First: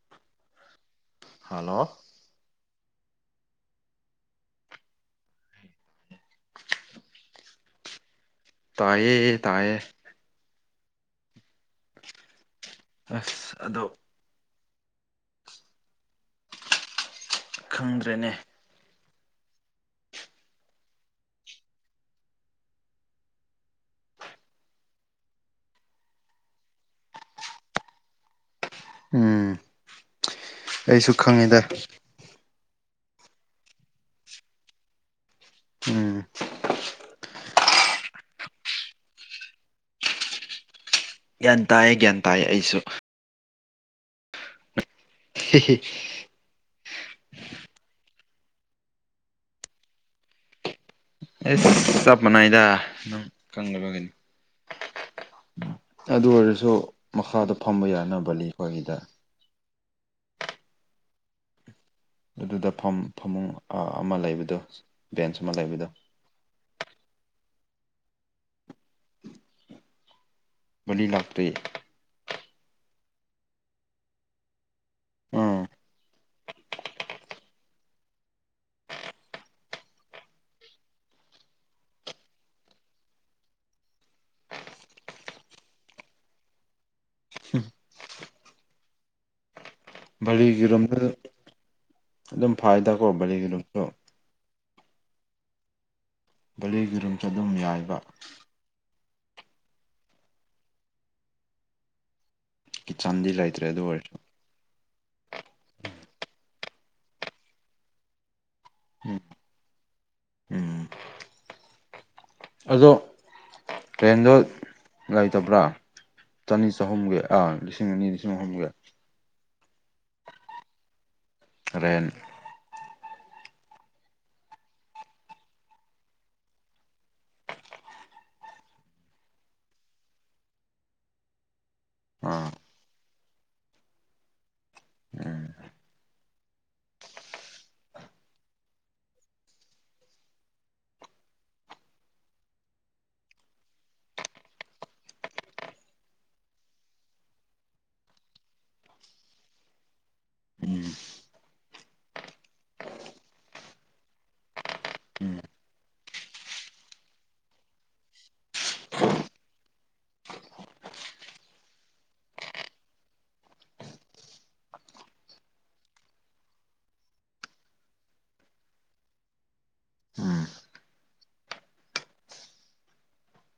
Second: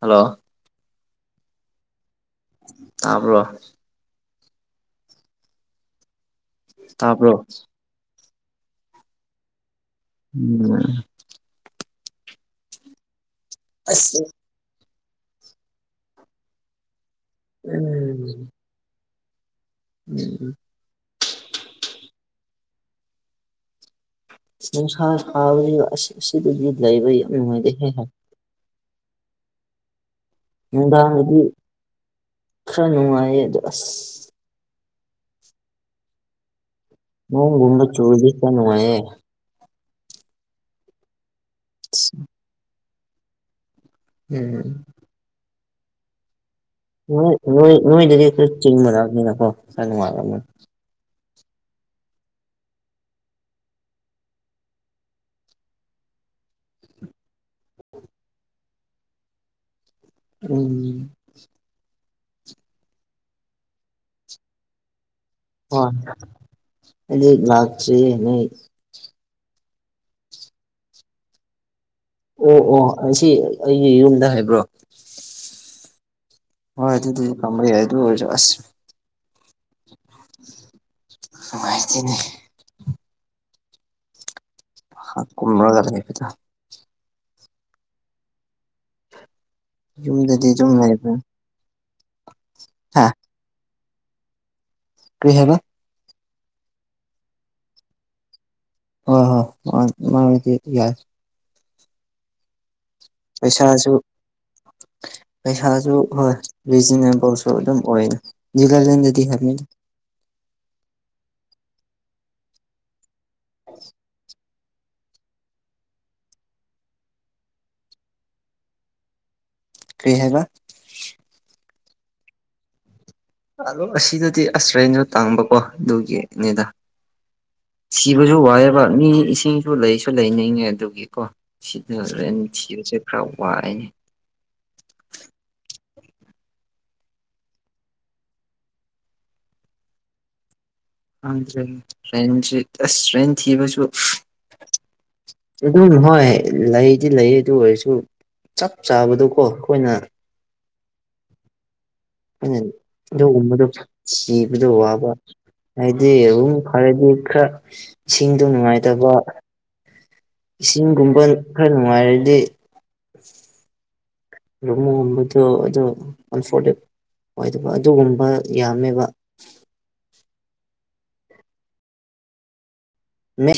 hello hello ꯑꯕ꯭ꯔꯣ ꯇꯥꯕ꯭ꯔꯣ ꯇꯌꯦ ꯇꯌꯦ ꯎꯝ ꯑ ꯑ ꯈꯪꯗ꯭ꯔꯦꯅꯦ ꯎꯝ ꯎꯝ ꯪꯁꯥꯔ ꯐꯥꯕ ꯑꯁꯤ ꯑꯁꯤꯗꯒꯤ ꯂꯩꯕ ꯌꯥꯝ ꯅꯨꯡꯉꯥꯏ ꯍꯦ ꯍꯥꯏ ꯎꯝ ꯑꯩꯁꯨ ꯈꯪꯉꯤꯗ ꯈꯟꯃꯥꯏꯗꯁ ꯎꯝ ꯃ ꯨꯗ ꯆꯣꯗꯁꯅꯅꯨꯡꯉꯌꯦꯦ ꯒ꯭ꯌꯥꯟ ꯇꯥꯏꯌꯦ ꯒ꯭ꯌꯥꯟ ꯇꯥꯏꯌꯦ ꯑꯩꯁꯨ ꯍꯝ [inaudible] ꯆꯕꯅ ꯀꯣ ꯁ ꯃꯥ ꯑꯩ ꯆꯞ ꯃꯅꯥꯏꯗ ꯅꯪ ꯈꯕꯒꯅꯤ ꯑꯗꯨ ꯑꯣꯏꯔꯁꯨ ꯃꯈꯥꯗ ꯐꯝꯕ ꯌꯥꯅꯕꯅꯤ ꯑꯩꯈꯣꯏꯒꯤꯗ ꯎꯝ ꯑꯗꯨꯗ ꯐꯃꯨꯡ ꯑꯃ ꯂꯩꯕꯗꯣ ꯕꯦꯟꯁ ꯑꯃ ꯍ ꯂꯩꯕꯗꯣ ꯂꯇꯔꯤ ꯃ ꯂꯥꯛꯇ ꯑꯣ ꯑꯣ ꯑꯁꯤ ꯑꯩꯒꯤ ꯌꯨꯝꯗ ꯍꯥꯏꯕ꯭ꯔꯣ ꯎꯝ ꯍꯣꯏ ꯑꯗꯨ ꯇ ꯈ ꯍꯥꯏ ꯇꯁ ꯃꯥꯥꯏꯇꯅꯦ ꯀꯨꯝꯃꯒꯔ ꯀꯗ ꯌꯨꯝꯗꯗꯤ ꯑꯗꯨꯝ ꯚꯔꯤꯒꯤꯔꯣꯝꯗ ꯂꯩꯕ ꯑꯗꯨꯝ ꯍꯥ ꯐꯥꯏꯗꯀꯣ ꯕꯥꯂꯤꯒꯤꯔꯣꯝꯁꯨ ꯀꯔꯤ ꯍꯥꯏꯕ ꯕꯂꯒꯤꯔꯨꯝꯁꯨ ꯑꯗꯨꯝ ꯌꯥꯏꯕ ꯍ ꯍꯣ ꯃꯥ ꯃꯥ ꯌꯥ ꯀꯤꯠꯆꯟꯗꯤ ꯂꯩꯇ꯭ꯔꯦ ꯑꯗꯨ ꯄꯩꯁꯥꯁꯨ ꯑꯣꯏꯔꯁꯨ ꯄꯩꯁꯥꯁꯨ ꯍꯣꯏ ꯔꯤꯖꯅꯦꯜꯐꯥꯎꯁꯨ ꯑꯗꯨꯝ ꯑꯣꯏ ꯎꯝ ꯒꯥꯂꯦꯟꯗꯗꯤ ꯍꯥꯏꯅꯤ ꯎꯝ ꯑꯗꯣ ꯇ꯭ꯔꯦꯟꯗꯣ ꯂꯩꯇꯕ꯭ꯔꯥ ꯆꯅꯤ ꯆꯍꯨꯝꯒ ꯑꯥ ꯂꯤꯁꯤꯡ ꯑꯅꯤ ꯂꯤꯁꯤꯡ ꯑꯍꯨꯝꯒ ꯀꯔꯤ ꯍꯥꯏꯕ ꯔ ꯑꯂꯣ ꯑꯁꯤꯗꯗꯤ ꯑꯁꯔꯦꯟꯁꯨ ꯇꯥꯡꯕꯀꯣ ꯑꯗꯨꯒꯤꯅꯦꯗ ꯁꯤꯕꯁꯨ ꯋꯥꯏꯑꯦꯕ ꯃꯤ ꯏꯁꯤꯡꯁꯨ ꯂꯩꯁꯨ ꯂꯩꯅꯤꯡꯉꯦ ꯑꯗꯨꯒꯤꯀꯣ ꯁꯤꯗꯔꯦꯟ ꯑꯥ ꯊꯤꯔ ꯆꯈ꯭ꯔꯥꯎꯏ ꯎꯝ ꯗꯦ꯭ꯔ ꯑꯁ ꯁ꯭ꯔꯦꯟ ꯊꯕꯁꯨ ꯑꯗꯨꯝ ꯍꯣꯏ ꯂꯩꯗꯤ ꯂꯩ ꯑꯗꯨ ꯑꯣꯏꯔꯁꯨ ꯆꯞ ꯆꯥꯕꯗꯨꯀꯣ ꯑꯩꯈꯣꯏꯅ ꯎꯝ ꯑꯗꯨ ꯑꯗꯨꯒꯨꯝꯕꯗꯣ ꯁꯤꯕꯗꯣ ꯋꯥꯕ ꯎꯝ ꯍꯥꯏꯗꯤ ꯑꯗꯨꯝ ꯐꯔꯗꯤ ꯈꯔ ꯏꯁꯤꯡꯗꯣ ꯅꯨꯡꯉꯥꯏꯇꯕ ꯏꯁꯤꯡꯒꯨꯝꯕ ꯈꯔ ꯅꯨꯡꯉꯥꯏꯔꯗꯤ ꯔꯃꯣꯝꯕꯗꯨ ꯑꯗꯨꯟꯐꯣꯔꯦ ꯑꯣꯏꯗꯕ ꯑꯗꯨꯒꯨꯝꯕ ꯌꯥꯝꯃꯦꯕ ꯎꯝ ꯃꯤ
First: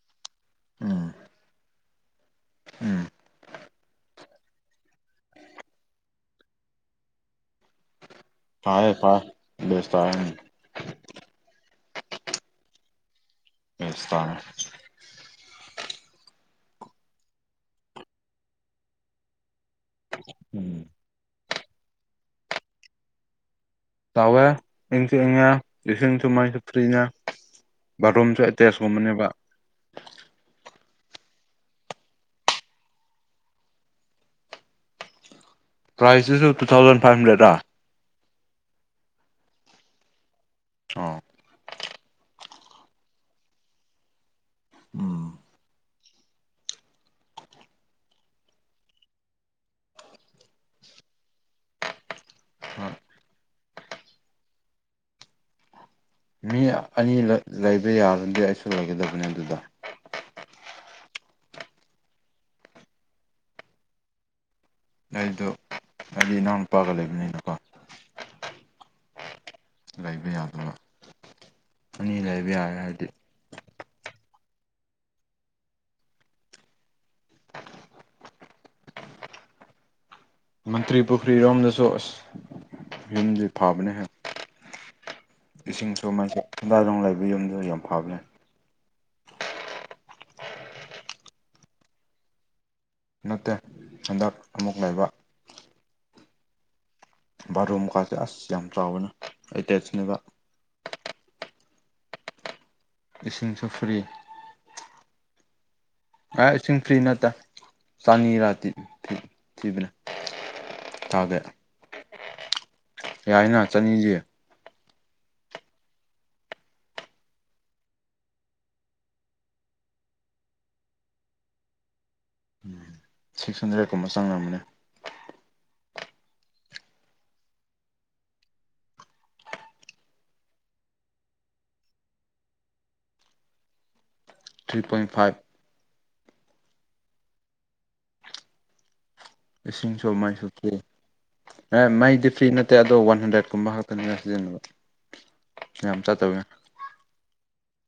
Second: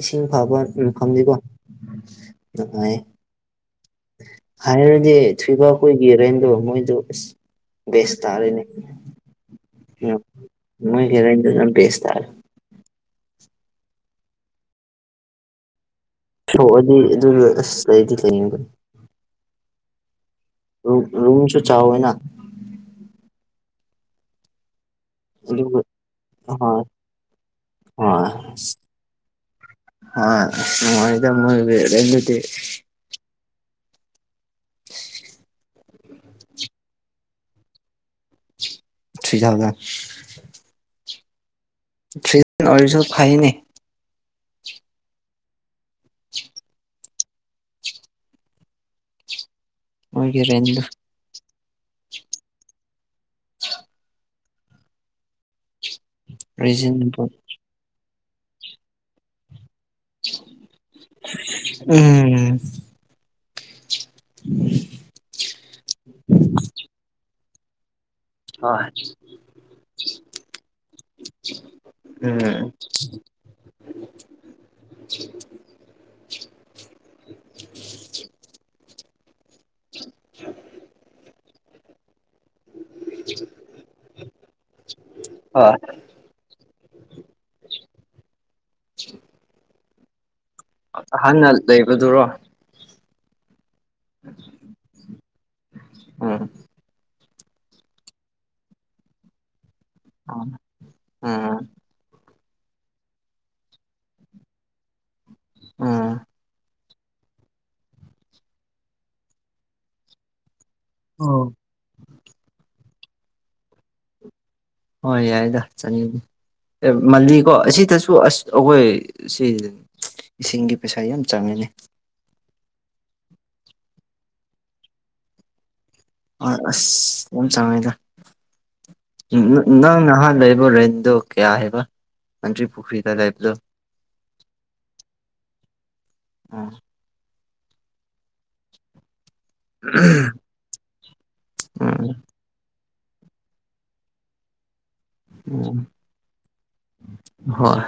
ꯏꯁꯤꯡ ꯐꯕ ꯎꯝ ꯌꯐꯝꯗꯤꯀꯣ ꯅꯨꯡꯉꯥꯏ ꯎꯝ ꯍꯥꯏꯔꯗꯤ ꯊꯣꯏꯕ ꯀꯣꯏꯒꯤ ꯔꯦꯟꯗꯣ ꯃꯣꯏꯗ ꯑ ꯕꯦꯁ ꯇꯥꯔꯤꯅꯦ ꯐ ꯐꯥ ꯕꯦꯁꯇꯥ ꯃꯣꯏ ꯈꯦꯔꯖꯝ ꯄꯦꯁ ꯇꯔ ꯕꯦꯁ ꯇꯥꯔꯦ ꯁꯣꯛꯑꯗꯤ ꯑꯗꯨ ꯑꯁ ꯂꯩꯗꯤ ꯂꯩꯅꯤꯡꯕꯅꯤ ꯎꯝ ꯔꯨꯝꯁꯨ ꯆꯥꯣꯏꯅ ꯆꯥꯎꯋꯦ ꯏꯪꯁꯨ ꯏꯪꯉꯦ ꯑꯗꯨꯒ ꯏꯁꯤꯡꯁꯨ ꯃꯥꯏꯁꯨ ꯍꯣꯏ ꯐ꯭ꯔꯤꯅ ꯕꯥꯠꯔꯨꯝꯁꯨ ꯑꯦꯇꯦꯁꯀꯨꯝꯕꯅꯦꯕ ꯍ ꯃꯣꯏꯗ ꯃꯣꯏꯗꯤ ꯁꯤ ꯄ꯭ꯔꯥꯏꯁꯇꯨꯁꯨ ꯇꯨ ꯊꯥꯎꯖꯟ ꯐꯥꯏꯚ ꯍꯟꯗ꯭ꯔꯦꯗꯥ ꯁꯤꯒ ꯑꯣ ꯊꯔꯤꯖ ꯑꯣꯔꯤꯖ ꯐꯍꯤꯅꯦ ꯎꯝ ꯑꯣꯏꯒꯤ ꯔꯦꯟꯖꯗ ꯍꯣꯏ ꯃꯤ ꯑꯅꯤ ꯔꯤꯖꯅꯦꯕꯜ ꯂꯩꯕ ꯌꯥꯔꯗꯤ ꯑꯩꯁꯨ ꯂꯩꯒꯗꯕꯅꯦ ꯑꯗꯨꯗ ꯎꯝ ꯎꯝ ꯑꯩꯗꯣ ꯑꯩꯗꯤ ꯏꯅꯥꯎ ꯅꯨꯨꯄꯥꯒ ꯂꯩꯕꯅꯤꯅꯀꯣ ꯍꯣꯏ ꯂꯩꯕ ꯌꯥꯗꯣꯏꯔꯥ ꯑꯅꯤ ꯂꯩꯕ ꯎꯝ ꯌꯥꯔꯦ ꯍꯥꯏꯔꯗꯤ [unintelligible] [unintelligible] ꯎ ꯃꯟꯇ꯭ꯔꯤ ꯄꯣꯈ꯭ꯔꯤ ꯔꯣꯝꯗꯁꯨ ꯌꯨꯝꯁꯦ ꯐꯕꯅꯦ ꯍꯣꯏ ꯏꯁꯤꯡꯁꯨ ꯃꯥꯏ ꯍꯦꯟꯗꯥꯏꯔꯣꯡ ꯂꯩꯕ ꯌꯨꯝꯗꯨ ꯌꯥꯝ ꯐꯕꯅꯦ [unintelligible] [inaudible] ꯍꯍꯅ ꯂꯩꯕꯗꯨꯔꯣ ꯅꯠꯇꯦ ꯍꯟꯗꯛ ꯑꯃꯨꯛ ꯂꯩꯕ ꯑꯝ ꯕꯥꯔꯣ ꯃꯀꯥꯁꯦ ꯑꯁ ꯌꯥꯝ ꯆꯥꯎꯋꯦꯅ ꯑ ꯎꯝ ꯏꯁꯤꯡ ꯁꯐ꯭ꯔꯤ ꯎꯝ ꯑꯦ ꯐ꯭ꯔꯤ ꯅꯠꯇ ꯆꯥꯅꯤꯔꯥ ꯊꯤꯕꯅ ꯊꯥꯒꯦ ꯑꯣ ꯌꯥꯏꯅ ꯆꯠꯅꯤꯁꯦ ꯍꯣꯏ ꯌꯥꯏꯗ ꯆꯅꯤꯡꯉ ꯑꯦ ꯃꯥꯜꯂꯤ ꯀꯣ ꯑꯁꯤꯗꯁꯨ ꯑꯁ ꯑꯩꯈꯣꯏ ꯁꯤ ꯏꯁꯤꯡꯒꯤ ꯄꯩꯁꯥ ꯌꯥꯝ ꯆꯪꯉꯤ [inaudible] ꯁꯤꯛꯁ ꯍꯟꯗ꯭ꯔꯦꯠꯀꯨꯝꯕ ꯆꯪ ꯑꯃꯅꯦ ꯑ ꯑꯁ ꯌꯥꯝ ꯆꯥꯡꯉꯦꯗ ꯅꯪ ꯅꯍꯥ ꯂꯩꯕꯣ ꯔꯦꯗꯣ ꯀꯌꯥ ꯍꯥꯏꯦꯕ ꯅꯟ꯭ꯔꯤ ꯄꯨꯈ꯭ꯔꯤꯗ ꯂꯥꯏꯕꯗ ꯊ꯭ꯔꯤ ꯄꯣꯏꯟ ꯐꯥꯏꯚ ꯑꯥ ꯏꯁꯤꯡꯁꯨ ꯃꯥꯏꯁꯨ ꯐꯤ ꯎꯝ ꯃꯥꯏꯗꯤ ꯐꯤ ꯅꯠꯇꯦ ꯅꯦ ꯑꯗꯣ ꯋꯥꯟ ꯍꯟꯗ꯭ꯔꯦꯠꯀꯨꯝꯕ ꯉꯥꯛꯇꯅꯤꯅ ꯁꯤꯖꯤꯟꯅꯕ ꯌꯥꯝ ꯆꯠꯇꯕꯅꯦ ꯎ ꯍꯣꯏ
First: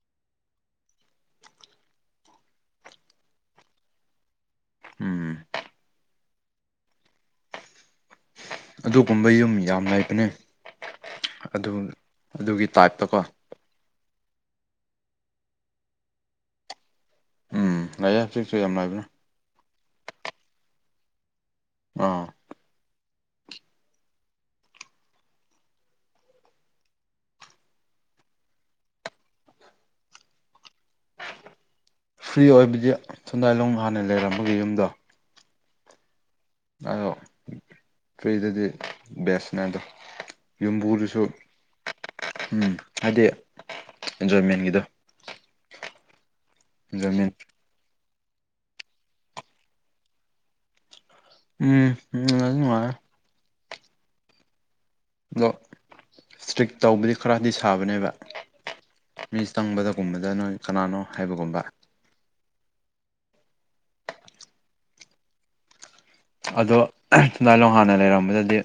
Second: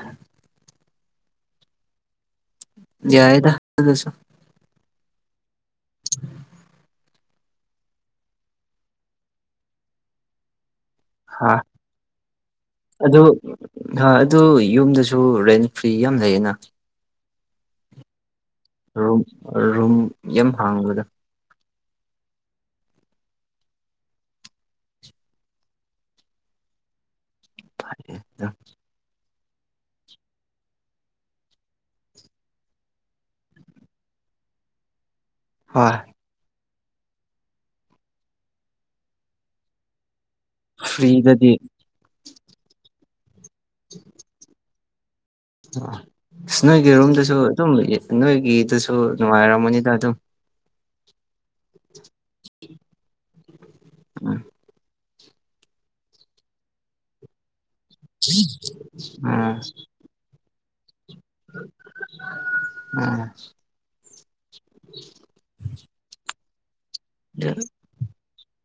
ꯌꯥꯏꯗꯁꯨꯣ ꯎꯝ [unintelligible] ꯑꯗꯨꯒꯨꯝꯕ ꯌꯨꯝ ꯌꯥꯝ ꯂꯩꯕꯅꯦ ꯍꯥ ꯑꯗꯨ ꯑꯗꯨꯒꯤ ꯇꯥꯏꯞꯇꯀꯣ ꯑꯗꯨꯗ ꯑꯗꯨ ꯌꯨꯝꯗꯁꯨ ꯔꯦꯟ ꯐ꯭ꯔꯤ ꯌꯥꯝ ꯂꯩꯌꯦꯅ ꯎꯝ ꯑ ꯔꯨꯝ ꯔꯨꯝ ꯌꯥꯝ ꯍꯥꯡꯂꯒ ꯑꯥ ꯐꯝ ꯐ꯭ꯔꯤ ꯑꯣꯏꯕꯗꯤ ꯊꯦꯟꯗꯥꯏꯂꯣꯡ ꯍꯥꯟꯅ ꯂꯩꯔꯝꯃꯒꯦ ꯌꯨꯝꯗꯣ ꯍꯣꯏ ꯑꯗꯣ ꯐ꯭ꯔꯤꯗꯗꯤ ꯕꯦꯁꯅꯦ ꯑꯗꯣ ꯌꯨꯝꯕꯨꯗꯨꯁꯨ ꯐ꯭ꯔꯤꯗꯗꯤ ꯎꯝ ꯍꯥꯏꯗꯤ ꯑꯦꯟꯖꯣꯏꯃꯦꯟꯒꯤꯗꯣ ꯅꯣꯏꯒꯤ ꯑꯦꯟꯖꯣꯏꯃꯦꯟ ꯔꯣꯝꯗꯁꯨ ꯑꯗꯨꯝ ꯂꯩ ꯅꯣꯏꯒꯤꯗꯨꯁꯨ ꯅꯨꯡꯉꯥꯏꯔꯝꯃꯣꯅꯤꯗ ꯑꯗꯨꯝ ꯎꯝ ꯎꯝ ꯃꯥ ꯎꯝ ꯑꯣ ꯏꯁꯇ꯭ꯔꯤꯛ ꯇꯧꯕꯗꯤ ꯈꯔꯗꯤ ꯁ ꯊꯥꯕꯅꯦꯕ ꯃꯤ ꯎꯝ ꯆꯪꯕꯗꯒꯨꯝꯕꯗ ꯅꯣꯏ ꯀꯅꯥꯅꯣ ꯍꯥꯏꯕꯒꯨꯝꯕ ꯎꯝ [inaudible] ꯑꯗꯣ ꯗꯥꯏ ꯂꯣꯡ ꯍꯥꯟꯅ ꯂꯩꯔꯝꯕꯗꯗꯤ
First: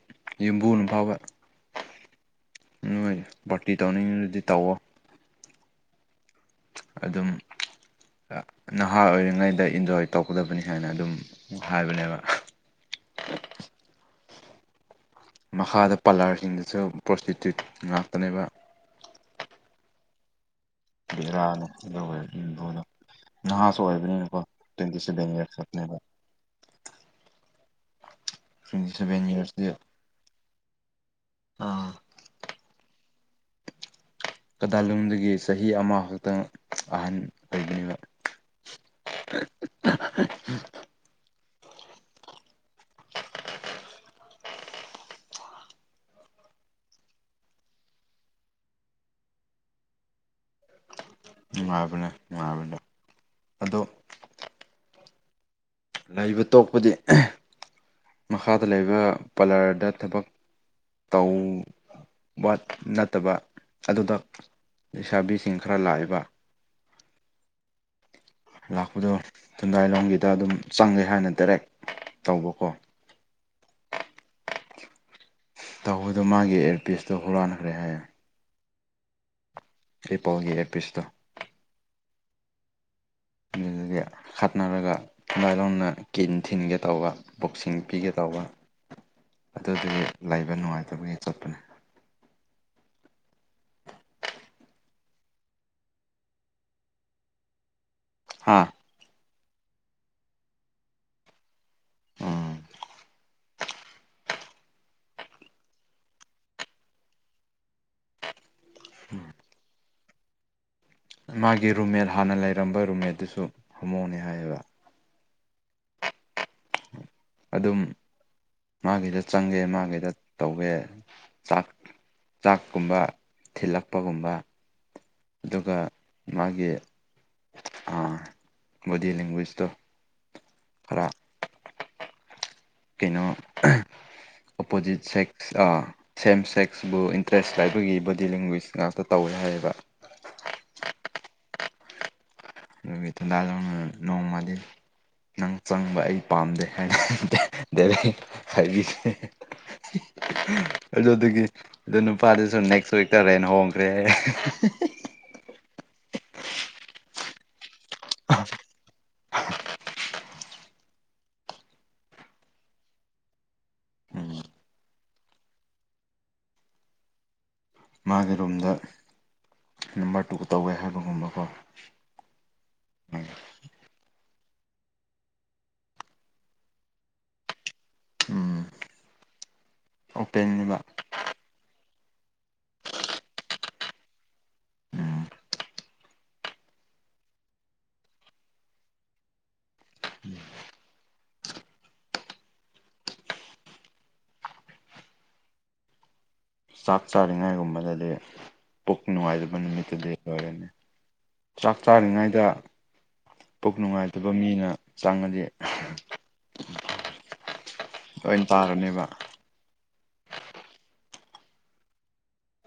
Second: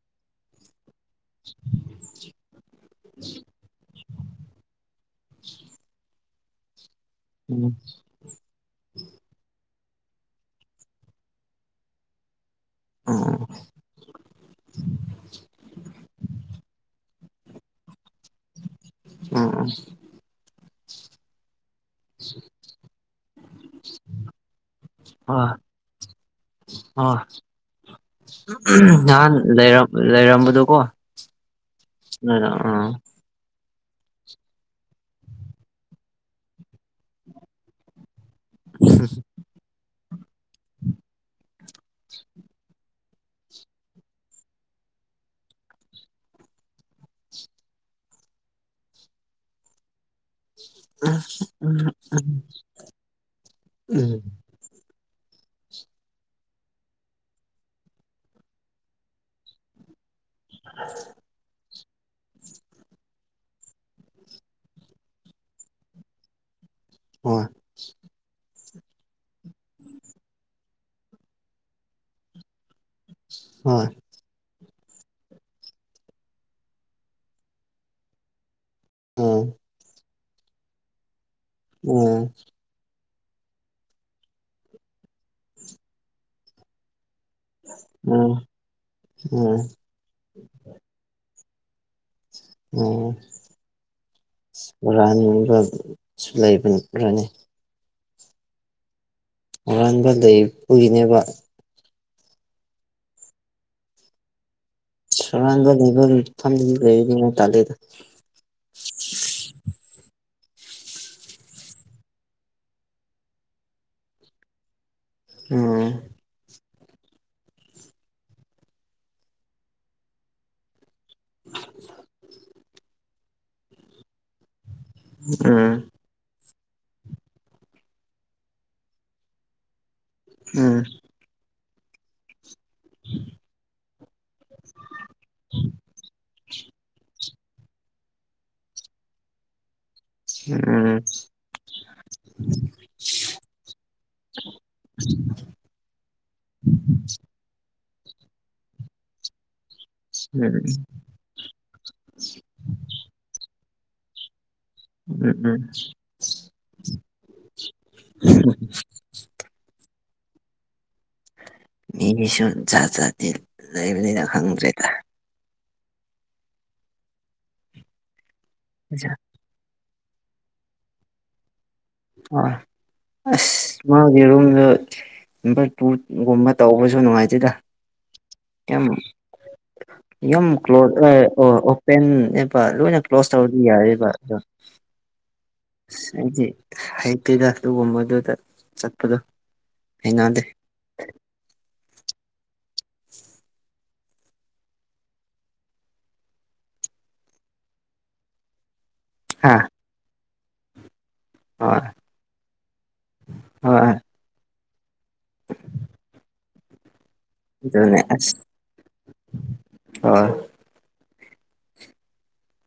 ꯌꯨꯝꯕꯨ ꯑꯃ ꯐꯥꯎꯕ [inaudible] ꯅꯣꯏ ꯄꯥꯔꯇꯤ ꯇꯧꯅꯤꯡꯉꯤꯗꯨꯗꯤ ꯇꯧꯋꯣ ꯑꯗꯨꯝ ꯎꯝ ꯅꯍꯥ ꯑꯣꯏꯔꯤꯉꯩꯗ ꯏꯟꯖꯣꯏ ꯇꯧꯒꯗꯕꯅꯤ ꯍꯥꯏꯅ ꯑꯗꯨꯝ ꯍꯥꯏꯕꯅꯦꯕ ꯑꯥ ꯃꯈꯥꯗ ꯄꯥꯂꯔꯁꯤꯡꯗꯁꯨ ꯄ꯭ꯔꯣꯁꯇꯤꯇ꯭ꯌꯨꯠ ꯉꯥꯛꯇꯅꯦꯕ ꯎꯝ ꯎ ꯕꯦꯔꯥꯅ ꯑꯗꯨꯒ ꯑꯣꯏ ꯍꯅ ꯅꯍꯥ ꯁꯣꯏꯗꯅꯤꯣ ꯇꯤꯟꯁꯤ ꯑ ꯇ꯭ꯋꯦꯟꯇꯤ ꯁꯚꯦꯟ ꯅꯍꯥꯟ ꯌꯔꯁꯇꯤ ꯂꯩꯔ ꯂꯩꯔꯝꯕꯗꯨꯣ ꯀꯣ ꯍꯔ ꯑꯥ ꯀꯗꯥꯂꯣꯡꯗꯒꯤ ꯆꯍꯤ ꯑꯃ ꯈꯛꯇꯪ ꯑꯍꯟ ꯑꯣꯏꯗꯕ ꯎ [unintelligible] ꯅꯨꯡꯉꯥꯏꯕꯅꯦ ꯅꯨꯡꯉꯥꯏꯕꯅꯦ ꯑꯗꯣ ꯎꯝ ꯂꯩꯕ ꯇꯣꯛꯄꯗꯤ ꯃꯈꯥꯗ ꯂꯩꯕ ꯄꯥꯔꯂꯔꯗ ꯊꯕꯛ ꯇ ꯋꯥ ꯅꯠꯇꯕ ꯑꯗꯨꯗ ꯂꯩꯁꯥꯕꯤꯁꯤꯡ ꯈꯔ ꯂꯥꯛꯏꯕ ꯍꯣꯏ ꯂꯥꯛꯄꯗꯣ ꯊꯨꯝꯗꯥꯏꯂꯣꯝꯒꯤꯗ ꯑꯗꯨꯝ ꯆꯪꯒꯦ ꯍꯥꯏꯅ ꯗꯥꯏꯔꯦꯛ ꯇꯧꯕꯀꯣ ꯍꯣꯏ ꯇꯧꯕꯗꯣ ꯃꯥꯒꯤ ꯑꯦꯌꯥꯔꯄꯤꯁꯇꯣ ꯍꯨꯔꯥꯟꯈ꯭ꯔꯦ ꯍꯥꯏꯔ ꯑꯝ ꯑꯩ ꯄꯥꯎꯜꯒꯤ ꯑꯦꯗꯄꯤꯁꯇꯣ ꯎꯝ ꯑꯗꯨꯗꯒꯤ ꯈꯠꯅꯔꯒ ꯏꯃꯥꯏꯔꯣꯅ ꯀ ꯊꯤꯟꯒꯦ ꯇꯧꯕ ꯕꯣꯛꯁꯤꯡ ꯄꯤꯒꯦ ꯎꯝ ꯇꯧꯕ ꯎꯝ ꯑꯗꯨꯗꯤ ꯂꯩꯕ ꯅꯨꯡꯉꯥꯏꯇꯕꯒꯤ ꯆꯠꯄꯅꯦ ꯑꯣꯝ ꯔꯕꯁꯨ ꯂꯩꯕꯔꯅꯤ ꯍꯥꯥ ꯑꯍꯥꯟꯕ ꯂꯩ ꯄꯨꯒꯤꯅꯦꯕ ꯎꯝ ꯁꯨꯔꯗ ꯂꯩꯕ ꯐ ꯂꯩꯅ ꯇꯗꯦꯗ [unintelligible] ꯃꯥꯒꯤ ꯔꯨꯝꯃꯦꯠ ꯍꯥꯟꯅ ꯂꯩꯔꯝꯕ ꯔꯨꯝꯃꯦꯠꯇꯨꯁꯨ ꯍꯥꯃꯣꯅꯤ ꯍꯥꯏꯌꯦꯕ ꯑꯣ ꯑꯗꯨꯝ ꯃꯥꯒꯤꯗ ꯆꯪꯒꯦ ꯃꯥꯒꯤꯗ ꯇꯧꯒꯦ ꯆꯥꯛ ꯆꯥꯛꯀꯨꯝꯕ ꯊꯤꯜꯂꯛꯄꯒꯨꯝꯕ ꯑꯗꯨꯒ ꯎꯝ ꯃꯥꯒꯤ ꯕꯣꯗꯤ ꯂꯦꯡꯒ꯭ꯋꯦꯁꯇꯣ ꯎꯝ ꯀꯩꯅꯣ ꯑꯣꯄꯣꯖꯤꯠ ꯁꯦꯛꯁ ꯑ ꯁꯦꯝ ꯁꯦꯛꯁꯕꯨ ꯗ꯭ꯔꯦꯁ ꯂꯥꯏꯕꯒꯤ ꯕꯣꯗꯤ ꯂꯦꯡꯒ꯭ꯋꯦꯁ ꯉꯥꯛꯇ ꯇꯧꯋꯦ ꯍꯥꯏꯌꯦꯕ ꯎꯝ ꯑꯗꯨꯒ ꯊꯗꯥꯥꯅ ꯅꯣꯡꯃꯗꯤ ꯅꯪ ꯆꯪꯕ ꯑꯩ ꯄꯥꯝꯗꯦ ꯍꯥꯏꯅ ꯈ ꯗꯦ ꯍꯥꯏꯕꯤꯦ ꯎꯝ ꯑꯗꯨꯒꯤ ꯑꯗꯨ ꯅꯨꯄꯥꯗꯨꯁꯨ ꯅꯦꯛꯁ ꯋꯤꯛꯇ ꯔꯦꯟ ꯍꯣꯡ ꯇꯦ ꯎꯝ ꯎꯝ ꯎ ꯃꯤ ꯃꯤꯁ ꯥꯖꯥꯇꯤ ꯂꯥꯏꯕ꯭ꯔꯦꯔꯤ ꯎꯝ ꯑꯈꯪ ꯀ꯭ꯔꯦꯇꯥ ꯃꯥꯒꯦ ꯑꯥ ꯅꯝꯕꯔ ꯇꯨ ꯇꯧꯋꯦ ꯍꯥꯏꯕꯒꯨꯝꯕꯀꯣ ꯍꯣꯏ ꯎꯝ ꯑꯁ ꯃꯥꯒꯤ ꯔꯨꯝꯗ ꯅꯝꯕꯔ ꯇꯨꯒꯨꯝꯕ ꯇꯧꯕꯁꯨ ꯅꯨꯡꯉꯥꯏꯖꯦꯗ ꯌꯥꯝ ꯀꯣ ꯑꯣꯄꯦꯟꯅꯦꯕ ꯄꯦꯟꯅꯦꯕ ꯂꯣꯏꯅ ꯀ꯭ꯂꯣꯁ ꯇꯧꯔꯗꯤ ꯌꯥꯔꯦꯕ ꯑꯗꯣ ꯎꯝ ꯑꯁ ꯍꯥꯏꯗꯤ ꯍꯩꯇꯦꯗ ꯑꯗꯨꯒꯨꯝꯕꯗꯨꯗ ꯆꯠꯄꯗꯣ ꯍꯉꯗꯦ ꯆꯥꯛ ꯆꯥꯔꯤꯉꯥꯏꯒꯨꯝꯕꯗꯗꯤ ꯄꯨꯛ ꯍꯥ ꯅꯨꯡꯉꯥꯏꯖꯕ ꯅꯨꯃꯤꯠꯇꯨꯗꯤ ꯂꯣꯏꯔꯅꯤ ꯆꯥꯛ ꯍꯣꯏ ꯆꯥꯔꯤꯉꯩꯗ ꯄꯨꯣꯛꯛ ꯍꯣꯏ ꯅꯨꯡꯉꯥꯏꯇꯕ ꯃꯤꯅ ꯆꯥꯡꯅꯗꯤꯦ ꯑꯗꯨꯅꯦ ꯑꯁ ꯂꯣꯏ ꯇꯥꯔꯅꯦꯕ ꯍꯣꯏ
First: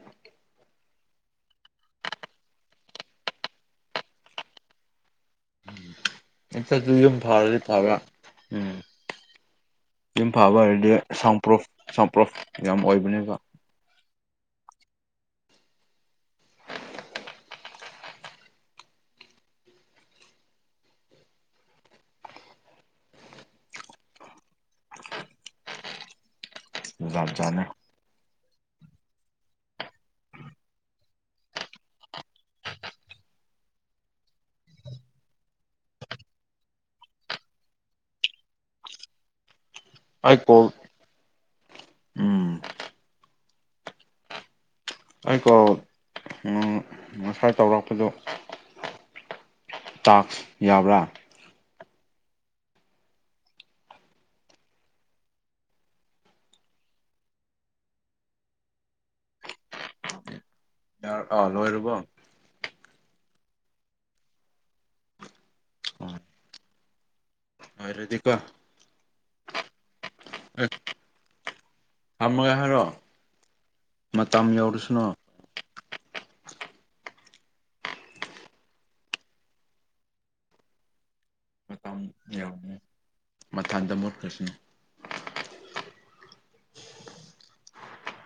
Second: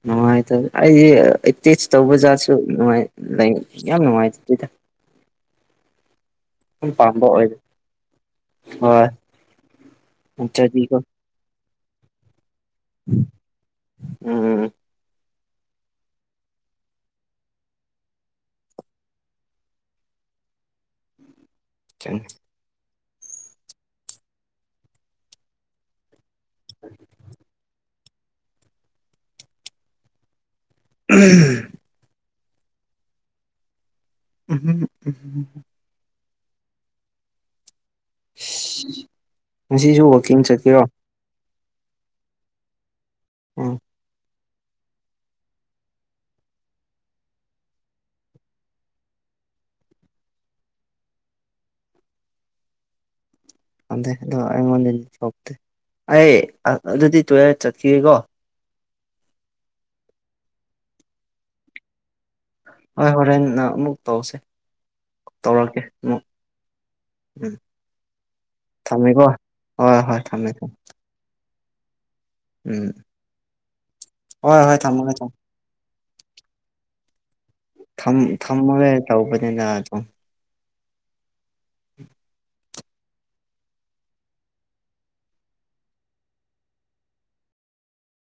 ꯅꯨꯡꯉꯥꯏꯇ ꯑꯩꯗꯤ ꯑꯦꯇꯦꯁ ꯇꯧꯕ ꯖꯥꯠꯁꯨꯉꯥꯏ ꯂꯩ ꯌꯥꯝ ꯅꯨꯡꯉꯥꯏꯇꯦ ꯑꯗꯨꯏꯗ ꯑꯆꯥ ꯑꯗꯨꯏ ꯌ ꯑꯣꯏꯗꯦ ꯐꯔꯗꯤ ꯊꯕ ꯎꯝ ꯍꯣꯏ ꯌꯨꯝ ꯐꯥꯕ ꯍꯥꯏꯔꯗꯤ ꯅꯠꯇ꯭ꯔꯗꯤꯀꯣ ꯁꯥꯎꯝꯄ꯭ꯔꯣꯐ ꯁꯥꯎꯝꯄ꯭ꯔꯣꯐ ꯌꯥꯝ ꯑꯣꯏꯕꯅꯦꯀꯣ ꯎꯝ ꯆꯪ ꯂꯥꯝ ꯆꯅꯦ ꯎꯝ ꯑ ꯉꯁꯤꯁꯨ ꯑꯩ ꯋꯀꯤꯝ ꯀꯣꯜ ꯆꯠꯀꯔꯣ ꯎꯝ ꯎꯝ ꯑꯩꯀꯣ ꯉꯁꯥꯏ ꯇꯧꯔꯛꯄꯗꯣ ꯇꯥꯛꯁ ꯌꯥꯕ꯭ꯔꯥ ꯑꯥꯟꯗꯦꯗ ꯑꯩꯃ ꯤꯟ ꯁꯕꯇ ꯑꯩ ꯑꯗꯨꯗꯤ ꯇꯨꯌꯦꯜꯞ ꯆꯠꯈꯤꯦꯀꯣ ꯑ ꯂꯣꯏꯔꯕ ꯍꯣꯏ ꯍꯣꯔꯦꯟ ꯅꯪ ꯑꯃꯨꯛ ꯇꯧꯁꯤꯦ ꯇꯧꯔꯛꯀꯦ ꯑꯃꯨꯛ ꯎꯝ ꯂꯣꯏꯔꯗꯤꯀꯣ ꯊꯝꯃꯀꯣ ꯍꯣꯏ ꯍꯣꯏ ꯊꯝꯃꯦ ꯊꯝꯃꯦ ꯊꯃꯒꯥꯏ ꯍꯥꯏꯔꯣ ꯎꯝ ꯃꯇꯝ ꯍꯣꯏ ꯍꯣꯏ ꯌꯧꯔꯁꯅꯨ ꯊꯝꯃꯒꯦ ꯊ ꯊꯒ ꯊꯧ ꯄ ꯌꯥꯗꯣ ꯌꯥꯎꯅꯤ ꯃꯊꯥꯡꯗ ꯃꯨꯠꯈ꯭ꯔꯁꯤꯅꯤ